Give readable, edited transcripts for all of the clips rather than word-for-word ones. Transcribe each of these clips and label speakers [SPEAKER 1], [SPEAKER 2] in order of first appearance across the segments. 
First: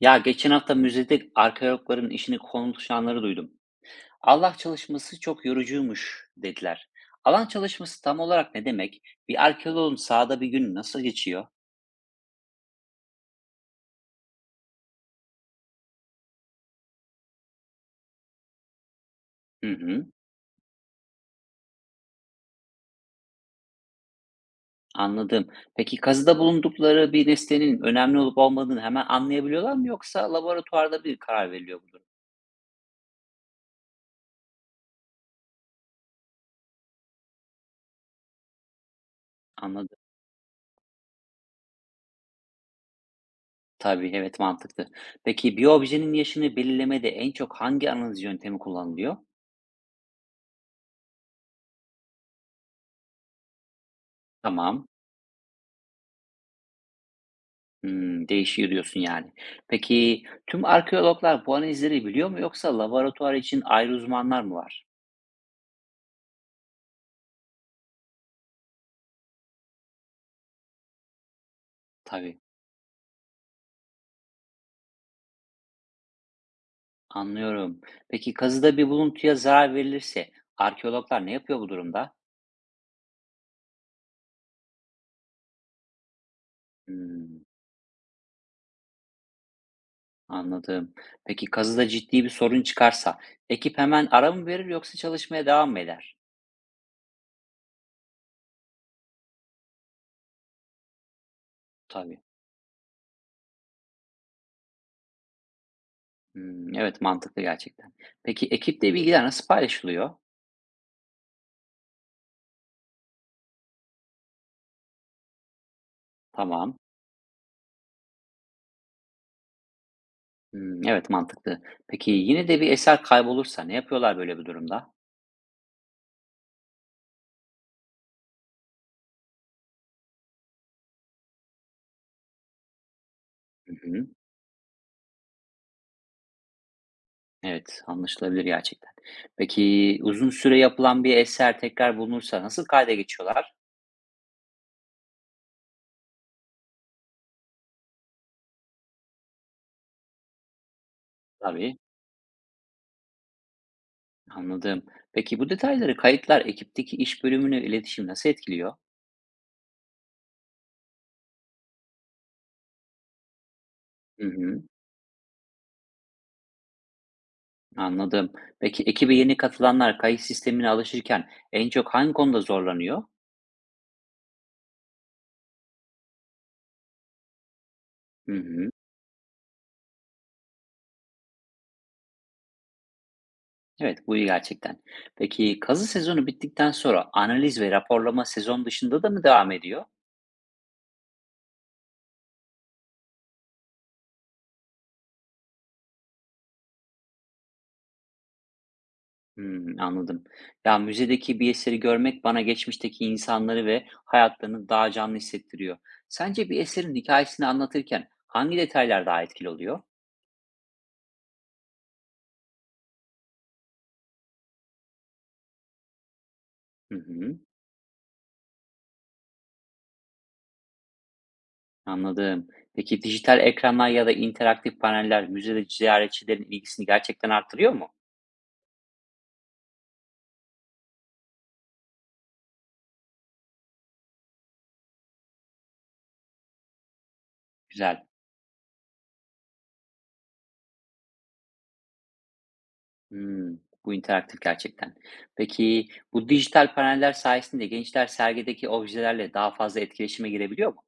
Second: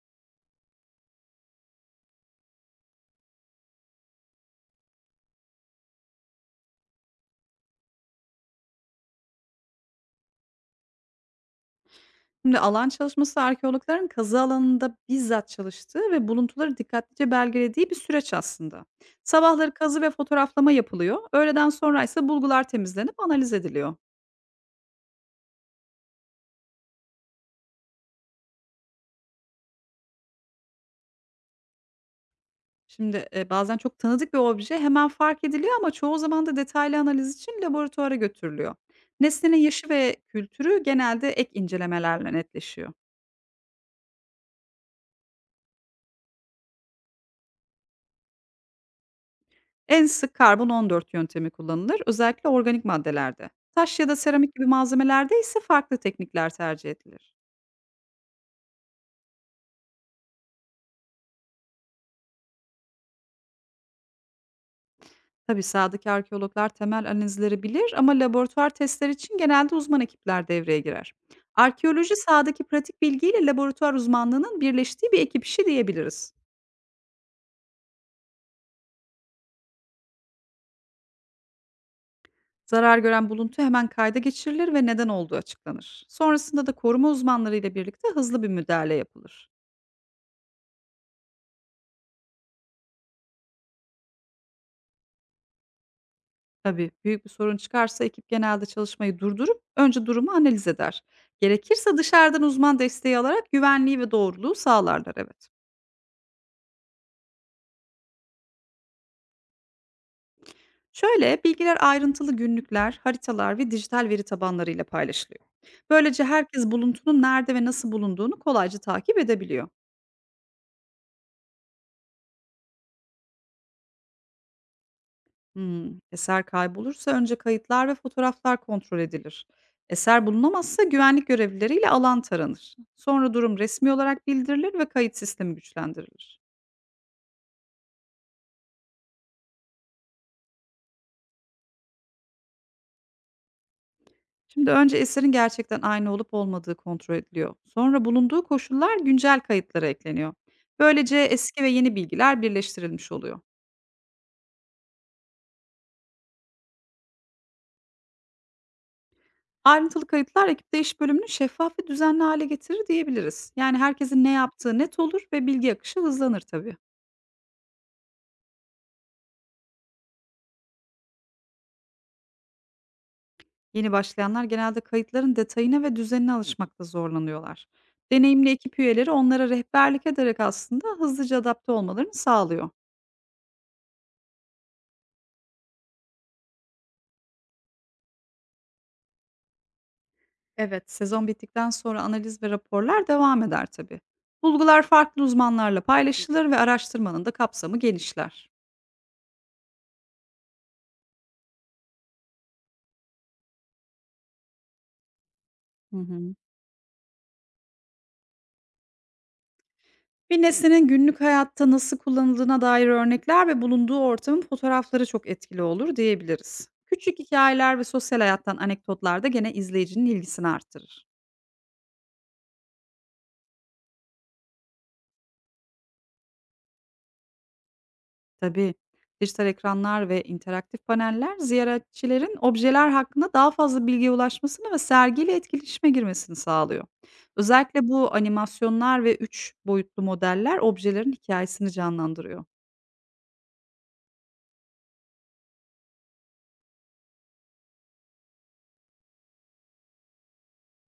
[SPEAKER 1] Ya geçen hafta müzede arkeologların işini konuşanları duydum. Allah çalışması çok yorucuymuş dediler. Alan çalışması tam olarak ne demek? Bir arkeoloğun sahada bir gün nasıl geçiyor?
[SPEAKER 2] Şimdi alan çalışması arkeologların kazı alanında bizzat çalıştığı ve buluntuları dikkatlice belgelediği bir süreç aslında.
[SPEAKER 1] Hı
[SPEAKER 2] Sabahları kazı
[SPEAKER 1] hı,
[SPEAKER 2] ve fotoğraflama yapılıyor. Öğleden sonra ise bulgular temizlenip analiz ediliyor.
[SPEAKER 1] anladım. Peki kazıda bulundukları bir nesnenin önemli olup olmadığını hemen anlayabiliyorlar mı yoksa laboratuvarda bir karar veriliyor bu durum?
[SPEAKER 2] Şimdi bazen çok tanıdık bir obje hemen fark ediliyor ama çoğu zaman da detaylı analiz için laboratuvara götürülüyor. Nesnenin yaşı
[SPEAKER 1] Anladım.
[SPEAKER 2] ve kültürü genelde ek incelemelerle netleşiyor.
[SPEAKER 1] Tabii, evet, mantıklı. Peki bir objenin yaşını belirlemede en çok hangi analiz yöntemi kullanılıyor?
[SPEAKER 2] En sık karbon 14 yöntemi kullanılır, özellikle organik maddelerde. Taş ya da seramik gibi
[SPEAKER 1] Tamam.
[SPEAKER 2] malzemelerde ise farklı teknikler tercih edilir.
[SPEAKER 1] Değişiyor diyorsun yani. Peki tüm arkeologlar bu analizleri biliyor mu yoksa laboratuvar için ayrı uzmanlar mı var?
[SPEAKER 2] Tabii sahadaki arkeologlar temel analizleri bilir ama laboratuvar testleri için genelde uzman ekipler devreye girer. Arkeoloji
[SPEAKER 1] Tabii,
[SPEAKER 2] sahadaki pratik bilgiyle laboratuvar uzmanlığının birleştiği bir ekip işi diyebiliriz.
[SPEAKER 1] anlıyorum. Peki kazıda bir buluntuya zarar verilirse arkeologlar ne yapıyor bu durumda?
[SPEAKER 2] Zarar gören buluntu hemen kayda geçirilir ve neden olduğu açıklanır. Sonrasında da koruma
[SPEAKER 1] Hımm,
[SPEAKER 2] uzmanlarıyla birlikte hızlı bir müdahale yapılır.
[SPEAKER 1] Anladım. Peki kazıda ciddi bir sorun çıkarsa ekip hemen ara mı verir yoksa çalışmaya devam mı eder?
[SPEAKER 2] Tabii büyük bir sorun çıkarsa ekip genelde çalışmayı durdurup önce durumu analiz eder. Gerekirse
[SPEAKER 1] Tabii.
[SPEAKER 2] dışarıdan uzman desteği alarak güvenliği ve doğruluğu sağlarlar, evet.
[SPEAKER 1] Hımm, evet, mantıklı gerçekten. Peki ekipte bilgiler nasıl paylaşılıyor?
[SPEAKER 2] Şöyle, bilgiler ayrıntılı günlükler, haritalar ve dijital veri tabanlarıyla paylaşılıyor. Böylece herkes
[SPEAKER 1] Tamam.
[SPEAKER 2] buluntunun nerede ve nasıl bulunduğunu kolayca takip edebiliyor.
[SPEAKER 1] Hımm, evet, mantıklı. Peki yine de bir eser kaybolursa ne yapıyorlar böyle bir durumda?
[SPEAKER 2] Hmm, Eser kaybolursa önce kayıtlar ve fotoğraflar kontrol edilir. Eser bulunamazsa güvenlik görevlileriyle alan taranır. Sonra durum
[SPEAKER 1] Hı
[SPEAKER 2] resmi
[SPEAKER 1] hı.
[SPEAKER 2] olarak bildirilir ve kayıt sistemi güçlendirilir.
[SPEAKER 1] Evet, anlaşılabilir gerçekten. Peki uzun süre yapılan bir eser tekrar bulunursa nasıl kayda geçiyorlar?
[SPEAKER 2] Şimdi önce eserin gerçekten aynı olup olmadığı kontrol ediliyor. Sonra bulunduğu koşullar güncel kayıtlara ekleniyor. Böylece eski ve
[SPEAKER 1] Tabii,
[SPEAKER 2] yeni bilgiler birleştirilmiş oluyor.
[SPEAKER 1] anladım. Peki bu detayları kayıtlar ekipteki iş bölümünü, iletişim nasıl etkiliyor?
[SPEAKER 2] Ayrıntılı kayıtlar ekipte iş bölümünü şeffaf ve düzenli hale getirir diyebiliriz. Yani herkesin
[SPEAKER 1] Hı
[SPEAKER 2] ne
[SPEAKER 1] hı,
[SPEAKER 2] yaptığı net olur ve bilgi akışı hızlanır tabii.
[SPEAKER 1] anladım. Peki ekibe yeni katılanlar kayıt sistemine alışırken en çok hangi konuda zorlanıyor?
[SPEAKER 2] Yeni başlayanlar genelde kayıtların detayına ve düzenine alışmakta zorlanıyorlar.
[SPEAKER 1] Hı
[SPEAKER 2] Deneyimli
[SPEAKER 1] hı.
[SPEAKER 2] ekip üyeleri onlara rehberlik ederek aslında hızlıca adapte olmalarını sağlıyor.
[SPEAKER 1] Evet, bu iyi gerçekten. Peki kazı sezonu bittikten sonra analiz ve raporlama sezon dışında da mı devam ediyor?
[SPEAKER 2] Evet. Sezon bittikten sonra analiz ve raporlar devam eder tabii. Bulgular farklı uzmanlarla paylaşılır ve araştırmanın da kapsamı genişler.
[SPEAKER 1] Anladım. Ya, müzedeki bir eseri görmek bana geçmişteki insanları ve hayatlarını daha canlı hissettiriyor.
[SPEAKER 2] Hı hı.
[SPEAKER 1] Sence bir eserin hikayesini anlatırken hangi detaylar daha etkili oluyor?
[SPEAKER 2] Bir nesnenin günlük hayatta nasıl kullanıldığına dair örnekler ve bulunduğu ortamın fotoğrafları çok etkili olur diyebiliriz.
[SPEAKER 1] Hı
[SPEAKER 2] Küçük
[SPEAKER 1] hı,
[SPEAKER 2] hikayeler ve sosyal hayattan anekdotlar da gene izleyicinin ilgisini artırır.
[SPEAKER 1] anladım. Peki dijital ekranlar ya da interaktif paneller müzede ziyaretçilerin ilgisini gerçekten artırıyor mu?
[SPEAKER 2] Tabii dijital ekranlar ve interaktif paneller ziyaretçilerin objeler hakkında daha fazla bilgiye ulaşmasını ve sergiyle etkileşime girmesini sağlıyor. Özellikle
[SPEAKER 1] Güzel.
[SPEAKER 2] bu animasyonlar ve üç boyutlu modeller objelerin hikayesini canlandırıyor.
[SPEAKER 1] Bu interaktif gerçekten. Peki bu dijital paneller sayesinde gençler sergideki objelerle daha fazla etkileşime girebiliyor mu?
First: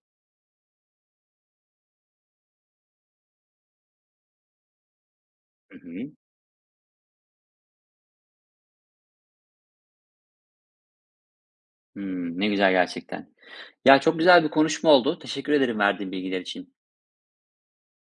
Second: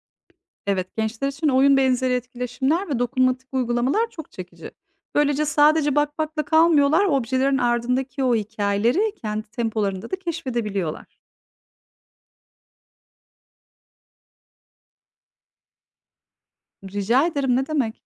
[SPEAKER 2] Evet, gençler için oyun benzeri etkileşimler ve dokunmatik uygulamalar çok çekici. Böylece
[SPEAKER 1] Hı
[SPEAKER 2] sadece
[SPEAKER 1] hı.
[SPEAKER 2] bakmakla kalmıyorlar, objelerin ardındaki o hikayeleri kendi tempolarında da keşfedebiliyorlar.
[SPEAKER 1] Ne güzel gerçekten. Ya, çok güzel bir konuşma oldu. Teşekkür ederim verdiğin bilgiler için.
[SPEAKER 2] Rica ederim, ne demek?